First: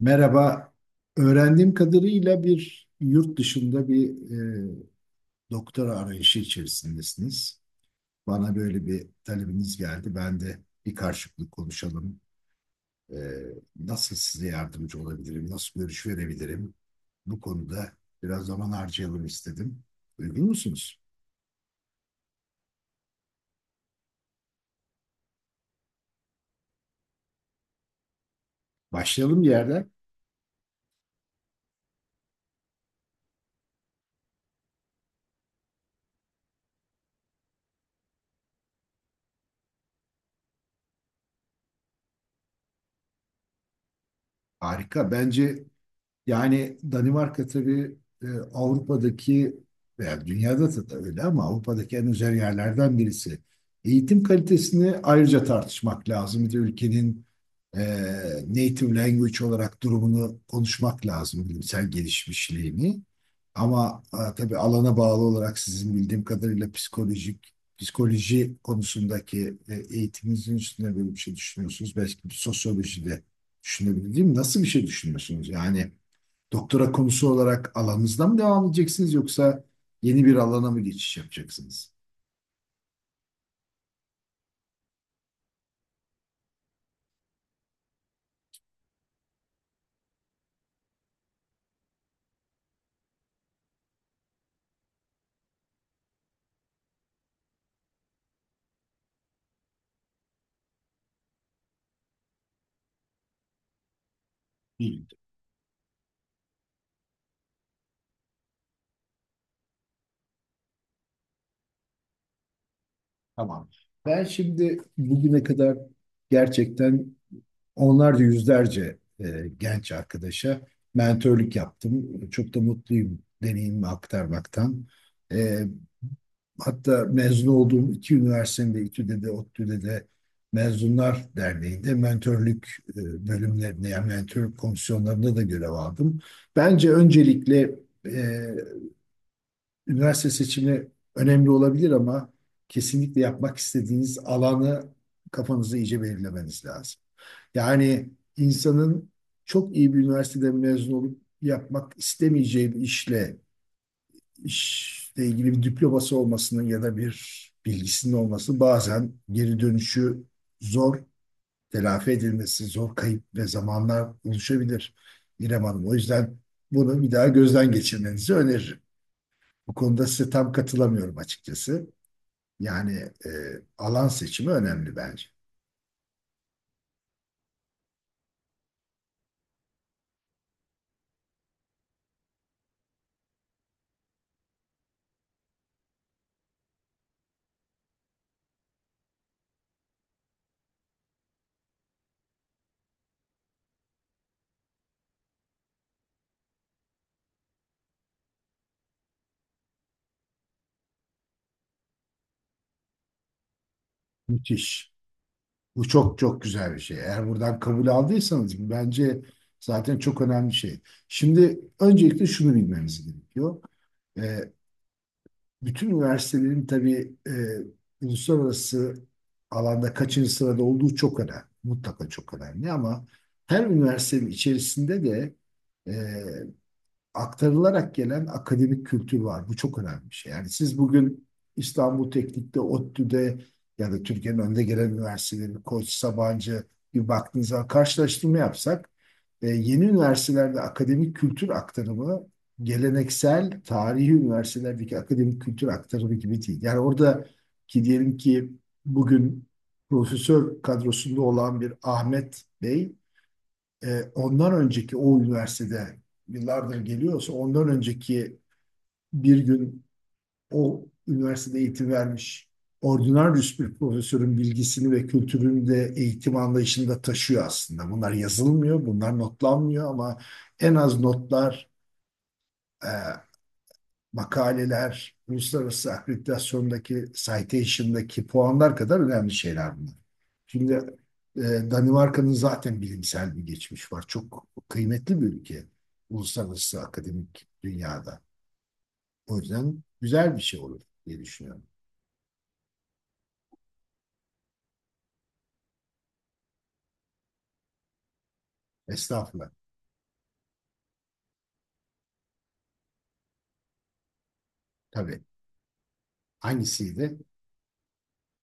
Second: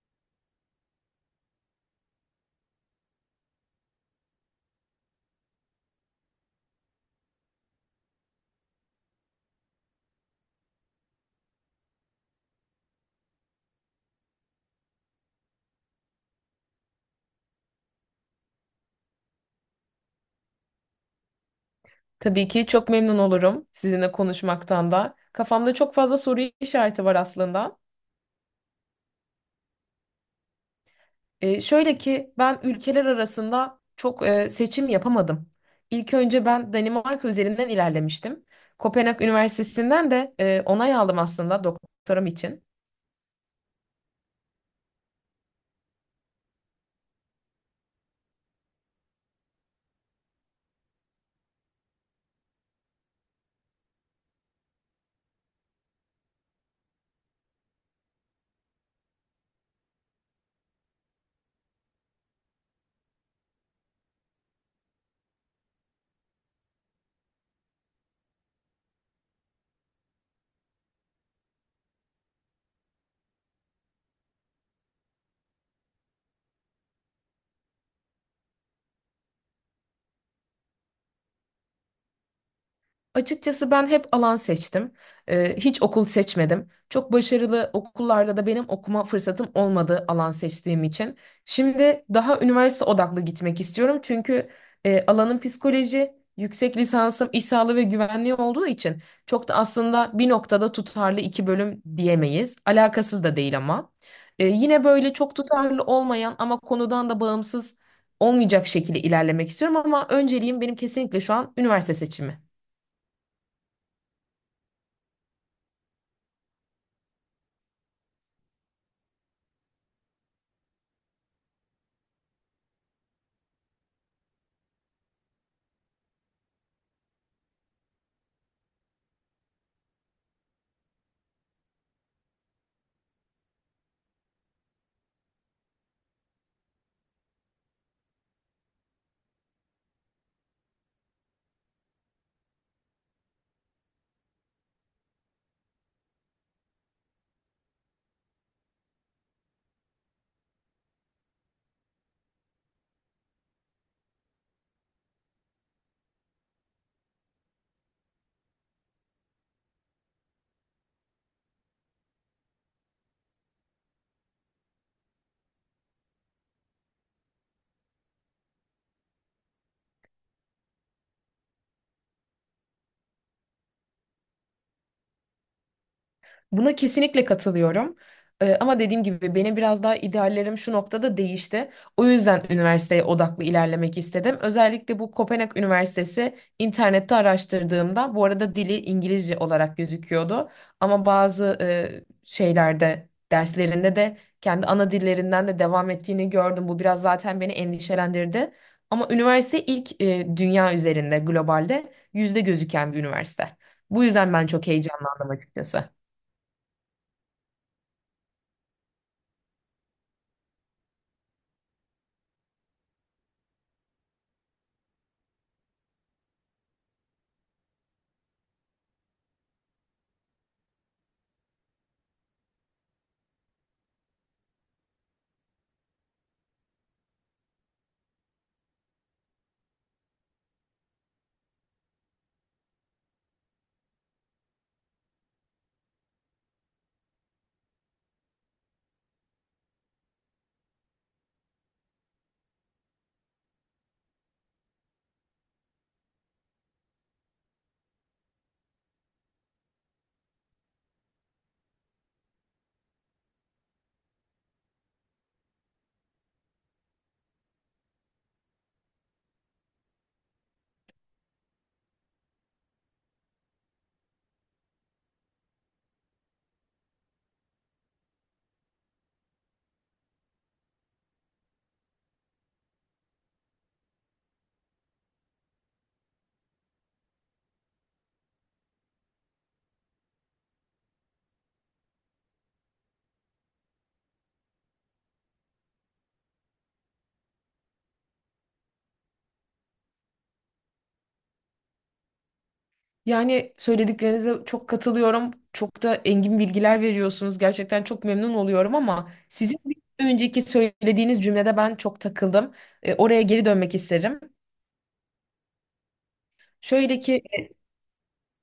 Merhaba. Öğrendiğim kadarıyla bir yurt dışında bir e, doktora arayışı içerisindesiniz. Bana böyle bir talebiniz geldi. Ben de bir karşılıklı konuşalım. E, Nasıl size yardımcı olabilirim? Nasıl görüş verebilirim? Bu konuda biraz zaman harcayalım istedim. Uygun musunuz? Tabii ki çok memnun olurum sizinle konuşmaktan da. Kafamda çok fazla soru işareti var aslında. Başlayalım bir yerden. Şöyle ki ben ülkeler arasında çok seçim yapamadım. İlk önce ben Danimarka üzerinden ilerlemiştim. Kopenhag Üniversitesi'nden de onay aldım aslında doktoram için. Harika. Bence yani Danimarka tabii e, Avrupa'daki veya dünyada da öyle ama Avrupa'daki en özel yerlerden birisi. Eğitim kalitesini ayrıca tartışmak lazım. Bir de ülkenin e, native language olarak durumunu konuşmak lazım, bilimsel gelişmişliğini. Ama tabii alana bağlı olarak sizin bildiğim kadarıyla psikoloji konusundaki eğitiminizin üstüne böyle bir şey düşünüyorsunuz. Belki bir sosyoloji de düşünebilirim. Nasıl bir şey düşünüyorsunuz? Yani doktora konusu olarak alanınızda mı devam edeceksiniz yoksa yeni bir alana mı geçiş yapacaksınız? Açıkçası ben hep alan seçtim. Hiç okul seçmedim. Çok başarılı okullarda da benim okuma fırsatım olmadı alan seçtiğim için. Şimdi daha üniversite odaklı gitmek istiyorum. Çünkü alanım psikoloji, yüksek lisansım iş sağlığı ve güvenliği olduğu için çok da aslında bir noktada tutarlı iki bölüm diyemeyiz. Alakasız da değil ama. Yine böyle Bilmiyorum. çok tutarlı olmayan ama konudan da bağımsız olmayacak şekilde ilerlemek istiyorum ama önceliğim benim kesinlikle şu an üniversite seçimi. Tamam. Ben şimdi bugüne kadar gerçekten onlarca yüzlerce genç arkadaşa mentorluk yaptım. Çok da mutluyum deneyimimi aktarmaktan. E, Hatta mezun olduğum iki üniversitenin de İTÜ'de de ODTÜ'de de Mezunlar Derneği'nde mentörlük bölümlerinde yani mentörlük komisyonlarında da görev aldım. Bence öncelikle e, üniversite seçimi önemli olabilir ama kesinlikle yapmak istediğiniz alanı kafanızda iyice belirlemeniz lazım. Yani insanın çok iyi bir üniversiteden mezun olup yapmak istemeyeceği bir işle ilgili bir diploması olmasının ya da bir bilgisinin olması bazen geri dönüşü zor, telafi edilmesi zor kayıp ve zamanlar oluşabilir İrem Hanım. O yüzden bunu bir daha gözden geçirmenizi öneririm. Bu konuda size tam katılamıyorum açıkçası. Yani e, alan seçimi önemli bence. Buna kesinlikle katılıyorum. Ama dediğim gibi benim biraz daha ideallerim şu noktada değişti. O yüzden üniversiteye odaklı ilerlemek istedim. Özellikle bu Kopenhag Üniversitesi internette araştırdığımda bu arada dili İngilizce olarak gözüküyordu. Ama bazı şeylerde derslerinde de kendi ana dillerinden de devam ettiğini gördüm. Bu biraz zaten beni endişelendirdi. Ama üniversite ilk dünya üzerinde globalde yüzde gözüken bir üniversite. Bu yüzden ben çok Müthiş. heyecanlandım açıkçası. Bu çok çok güzel bir şey. Eğer buradan kabul aldıysanız bu bence zaten çok önemli şey. Şimdi öncelikle şunu bilmemiz gerekiyor. E, Bütün üniversitelerin tabii uluslararası alanda kaçıncı sırada olduğu çok önemli. Mutlaka çok önemli ama her üniversitenin içerisinde de aktarılarak gelen akademik kültür var. Bu çok önemli bir şey. Yani siz bugün İstanbul Teknik'te, ODTÜ'de ya da Türkiye'nin önde gelen üniversiteleri Koç, Sabancı, bir baktığınız karşılaştırma yapsak yeni üniversitelerde akademik kültür aktarımı geleneksel tarihi üniversitelerdeki akademik kültür aktarımı gibi değil. Yani orada ki diyelim ki bugün profesör kadrosunda olan bir Ahmet Bey ondan önceki o üniversitede yıllardır geliyorsa ondan önceki bir gün o üniversitede eğitim vermiş ordinaryüs bir profesörün bilgisini ve kültürünü de eğitim anlayışında taşıyor aslında. Bunlar yazılmıyor, bunlar notlanmıyor ama en az notlar, e, makaleler, uluslararası akreditasyondaki citation'daki puanlar kadar önemli şeyler bunlar. Şimdi Danimarka'nın zaten bilimsel bir geçmiş var. Çok kıymetli bir ülke uluslararası akademik dünyada. O yüzden güzel bir şey olur diye düşünüyorum. Yani söylediklerinize çok katılıyorum. Çok da engin bilgiler veriyorsunuz. Gerçekten çok memnun oluyorum ama Estağfurullah. sizin bir önceki söylediğiniz cümlede ben çok takıldım. Oraya geri dönmek isterim. Tabii. Şöyle Hangisiydi? ki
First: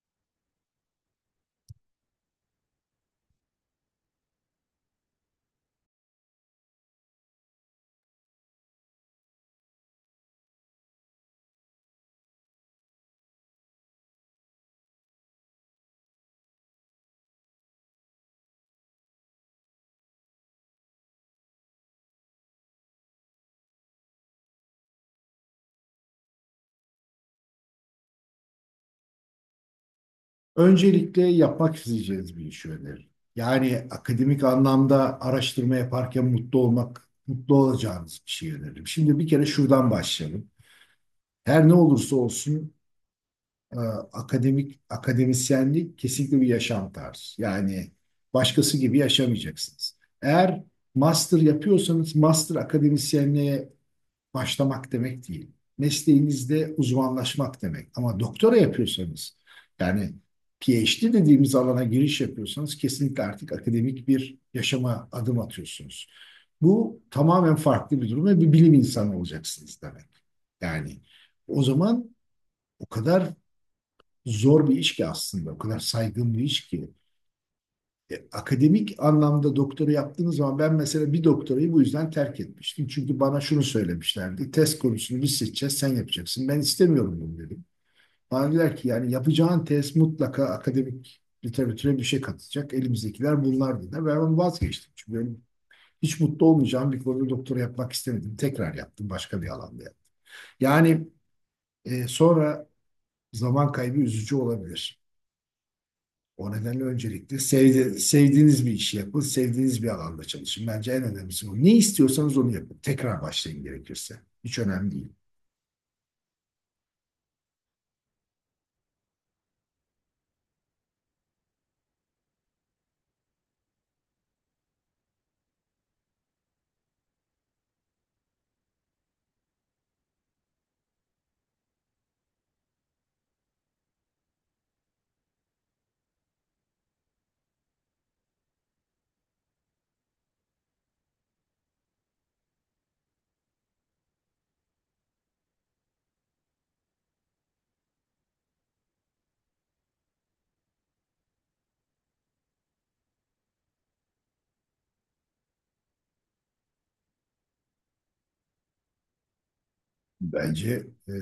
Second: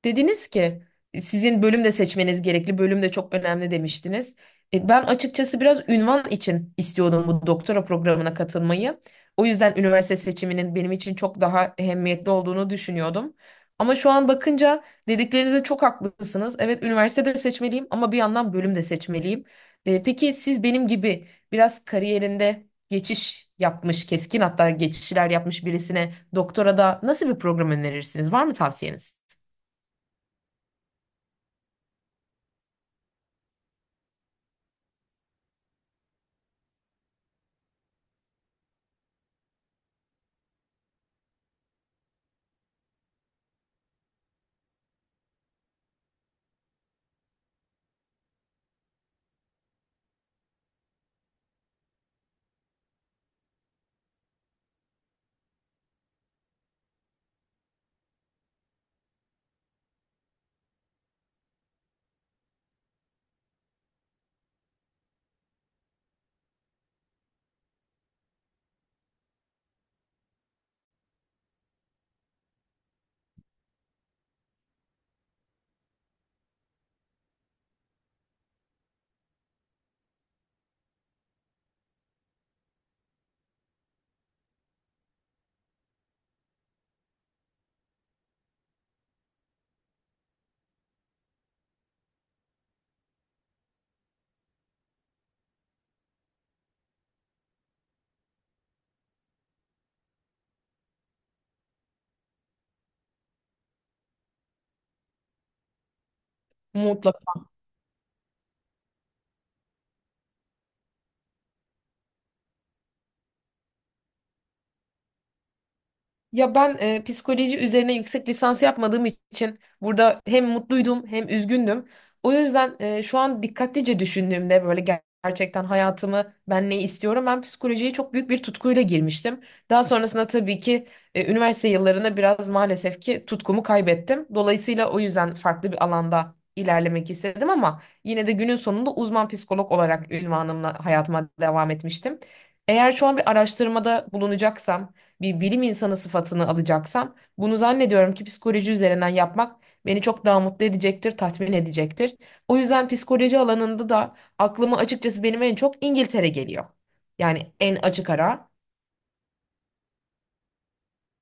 dediniz ki sizin bölüm de seçmeniz gerekli, bölüm de çok önemli demiştiniz. Ben açıkçası biraz ünvan için istiyordum bu doktora programına katılmayı. O yüzden üniversite seçiminin benim için çok daha ehemmiyetli olduğunu düşünüyordum. Ama şu an bakınca dediklerinize çok haklısınız. Evet üniversite de seçmeliyim ama bir yandan bölüm de seçmeliyim. Peki siz benim gibi biraz kariyerinde geçiş yapmış, keskin hatta geçişler yapmış birisine doktora da nasıl bir program önerirsiniz? Var mı tavsiyeniz? Öncelikle yapmak isteyeceğiniz bir iş önerir. Yani akademik anlamda araştırma yaparken mutlu olmak, mutlu olacağınız bir şey öneririm. Şimdi bir kere şuradan başlayalım. Her ne olursa olsun e, akademik akademisyenlik kesinlikle bir yaşam tarzı. Yani başkası gibi yaşamayacaksınız. Eğer master yapıyorsanız master akademisyenliğe başlamak demek değil. Mesleğinizde uzmanlaşmak demek. Ama doktora yapıyorsanız yani PhD dediğimiz alana giriş yapıyorsanız kesinlikle artık akademik bir yaşama adım atıyorsunuz. Bu tamamen farklı bir durum ve bir bilim insanı olacaksınız demek. Yani o zaman o kadar zor bir iş ki aslında, o kadar saygın bir iş ki. Akademik anlamda doktora yaptığınız zaman ben mesela bir doktorayı bu yüzden terk etmiştim. Çünkü bana şunu söylemişlerdi. Test konusunu biz seçeceğiz, sen yapacaksın. Ben istemiyorum bunu dedim. Bana dediler ki yani yapacağın test mutlaka akademik literatüre bir şey katacak. Elimizdekiler bunlar dediler. Ben onu vazgeçtim. Çünkü benim hiç mutlu olmayacağım bir konuda doktora yapmak istemedim. Tekrar yaptım başka bir alanda. Yani sonra zaman kaybı üzücü olabilir. O nedenle Mutlaka. öncelikle sevdiğiniz bir işi yapın, sevdiğiniz bir alanda çalışın. Bence en önemlisi bu. Ne istiyorsanız onu yapın. Tekrar başlayın gerekirse. Hiç önemli değil. Ya ben psikoloji üzerine yüksek lisans yapmadığım için burada hem mutluydum hem üzgündüm. O yüzden şu an dikkatlice düşündüğümde böyle gerçekten hayatımı ben ne istiyorum? Ben psikolojiye çok büyük bir tutkuyla girmiştim. Daha sonrasında tabii ki üniversite yıllarında biraz maalesef ki tutkumu kaybettim. Dolayısıyla o yüzden farklı bir alanda ilerlemek istedim ama yine de günün sonunda uzman psikolog olarak ünvanımla hayatıma devam etmiştim. Eğer şu an bir araştırmada bulunacaksam bir bilim insanı sıfatını alacaksam bunu zannediyorum ki psikoloji üzerinden yapmak beni çok daha mutlu edecektir, tatmin edecektir. O yüzden psikoloji alanında da aklıma açıkçası benim en çok İngiltere geliyor. Yani en açık ara. Bence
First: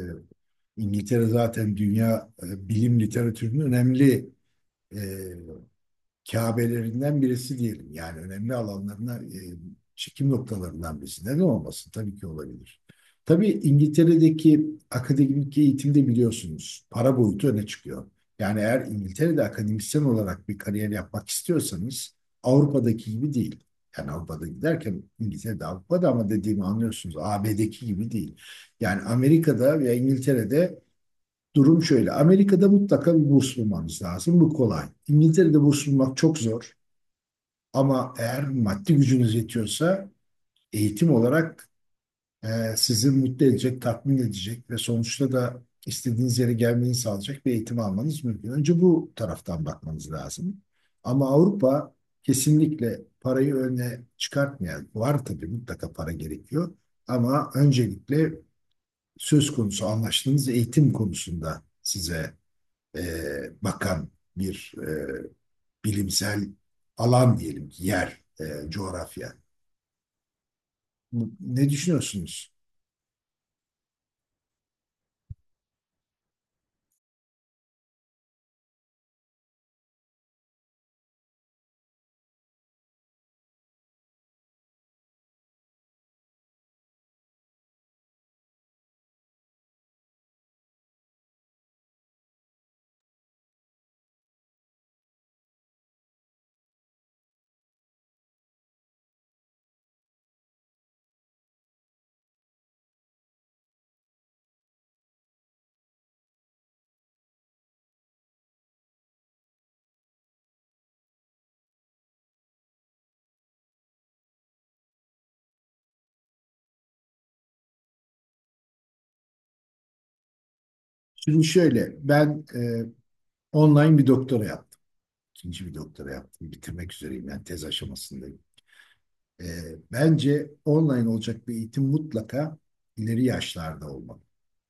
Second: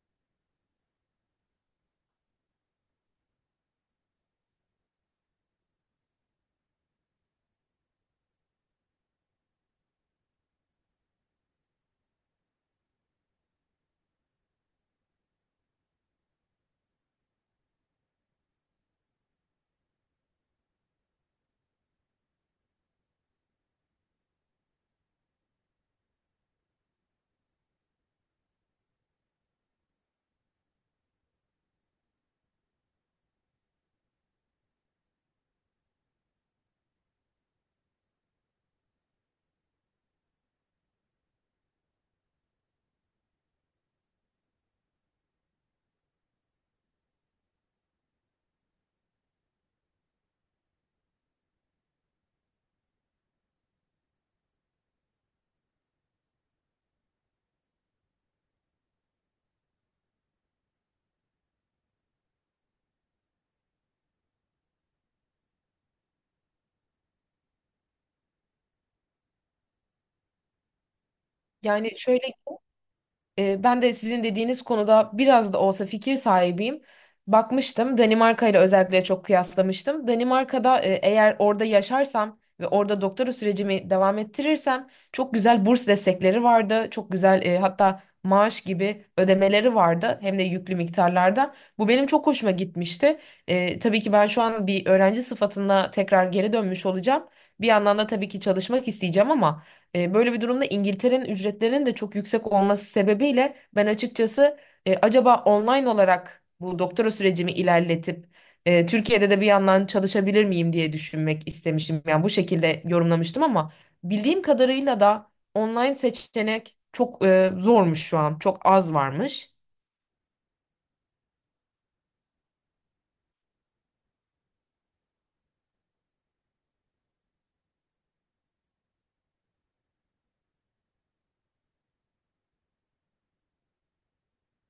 İngiltere zaten dünya bilim literatürünün önemli e, Kabelerinden birisi diyelim. Yani önemli alanlarına, çekim noktalarından birisi. Neden olmasın? Tabii ki olabilir. Tabii İngiltere'deki akademik eğitimde biliyorsunuz para boyutu öne çıkıyor. Yani eğer İngiltere'de akademisyen olarak bir kariyer yapmak istiyorsanız Avrupa'daki gibi değil. Yani Avrupa'da giderken İngiltere'de Avrupa'da ama dediğimi anlıyorsunuz AB'deki gibi değil. Yani Amerika'da veya İngiltere'de durum şöyle. Amerika'da mutlaka bir burs bulmanız lazım. Bu kolay. İngiltere'de burs bulmak çok zor. Ama eğer maddi gücünüz yetiyorsa eğitim olarak e, sizi mutlu edecek, tatmin edecek ve sonuçta da istediğiniz yere gelmeyi sağlayacak bir eğitim almanız mümkün. Önce bu taraftan bakmanız lazım. Ama Avrupa kesinlikle parayı öne çıkartmayan, var tabii mutlaka para gerekiyor. Ama öncelikle söz konusu anlaştığınız eğitim konusunda size e, bakan bir bilimsel alan diyelim ki yer, coğrafya. Ne Yani şöyle düşünüyorsunuz? Ben de sizin dediğiniz konuda biraz da olsa fikir sahibiyim. Bakmıştım Danimarka ile özellikle çok kıyaslamıştım. Danimarka'da eğer orada yaşarsam ve orada doktora sürecimi devam ettirirsem çok güzel burs destekleri vardı. Çok güzel hatta maaş gibi ödemeleri vardı hem de yüklü miktarlarda. Bu benim çok hoşuma gitmişti. Tabii ki ben şu an bir öğrenci sıfatına tekrar geri dönmüş olacağım. Bir yandan da tabii ki çalışmak isteyeceğim ama... Böyle bir durumda İngiltere'nin ücretlerinin de çok yüksek olması sebebiyle ben açıkçası acaba online olarak bu doktora sürecimi ilerletip Türkiye'de de bir yandan çalışabilir miyim diye düşünmek istemişim. Yani bu şekilde yorumlamıştım ama bildiğim kadarıyla da online seçenek çok zormuş şu an. Çok az varmış. Şimdi şöyle, ben online bir doktora yaptım. İkinci bir doktora yaptım. Bitirmek üzereyim. Yani tez aşamasındayım. E, Bence online olacak bir eğitim mutlaka ileri yaşlarda olmalı.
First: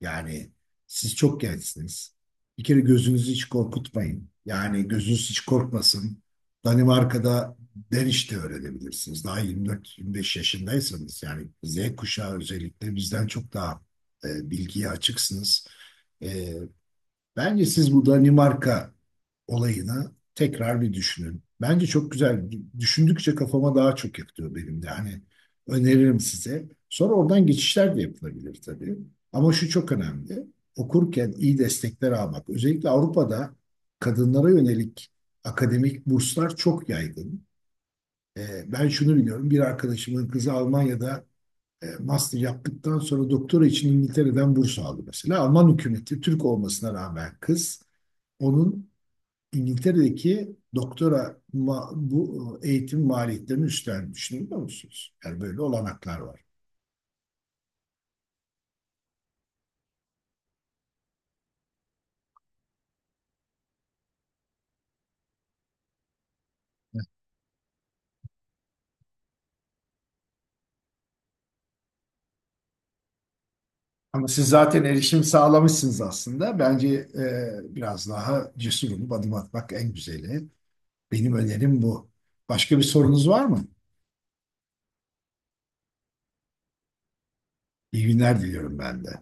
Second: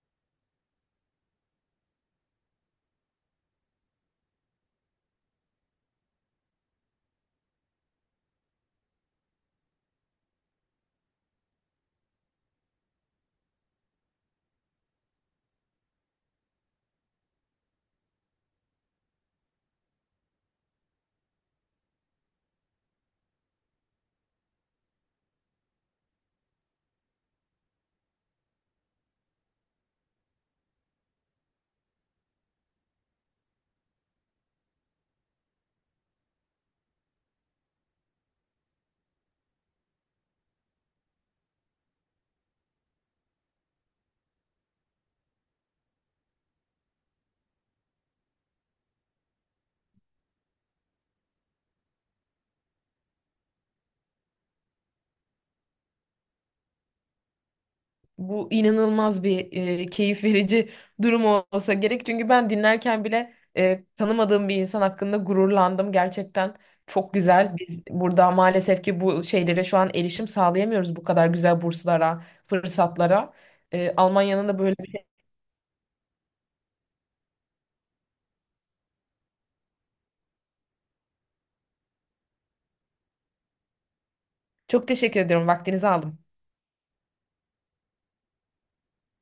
Yani siz çok gençsiniz. Bir kere gözünüzü hiç korkutmayın. Yani gözünüz hiç korkmasın. Danimarka'da derişte öğrenebilirsiniz. Daha 24-25 yaşındaysanız yani Z kuşağı özellikle bizden çok daha bilgiye açıksınız. Ee, Bence siz bu Danimarka olayını tekrar bir düşünün. Bence çok güzel. Düşündükçe kafama daha çok yatıyor benim de. Hani öneririm size. Sonra oradan geçişler de yapılabilir tabii. Ama şu çok önemli. Okurken iyi destekler almak. Özellikle Avrupa'da kadınlara yönelik akademik burslar çok yaygın. Ben şunu biliyorum. Bir arkadaşımın kızı Almanya'da master yaptıktan sonra doktora için İngiltere'den burs aldı mesela. Alman hükümeti Türk olmasına rağmen kız onun İngiltere'deki doktora bu eğitim maliyetlerini üstlenmiş, biliyor musunuz? Yani böyle olanaklar var. Bu inanılmaz bir keyif verici durum olsa gerek. Çünkü ben dinlerken bile tanımadığım bir insan hakkında gururlandım. Gerçekten çok güzel. Biz burada maalesef ki bu şeylere şu an erişim sağlayamıyoruz bu kadar güzel burslara, fırsatlara. Ama Almanya'nın siz da böyle zaten bir... erişim sağlamışsınız aslında. Bence biraz daha cesur olup adım atmak en güzeli. Benim önerim bu. Başka bir sorunuz var mı? Çok teşekkür ediyorum. Vaktinizi aldım. İyi günler diliyorum ben de.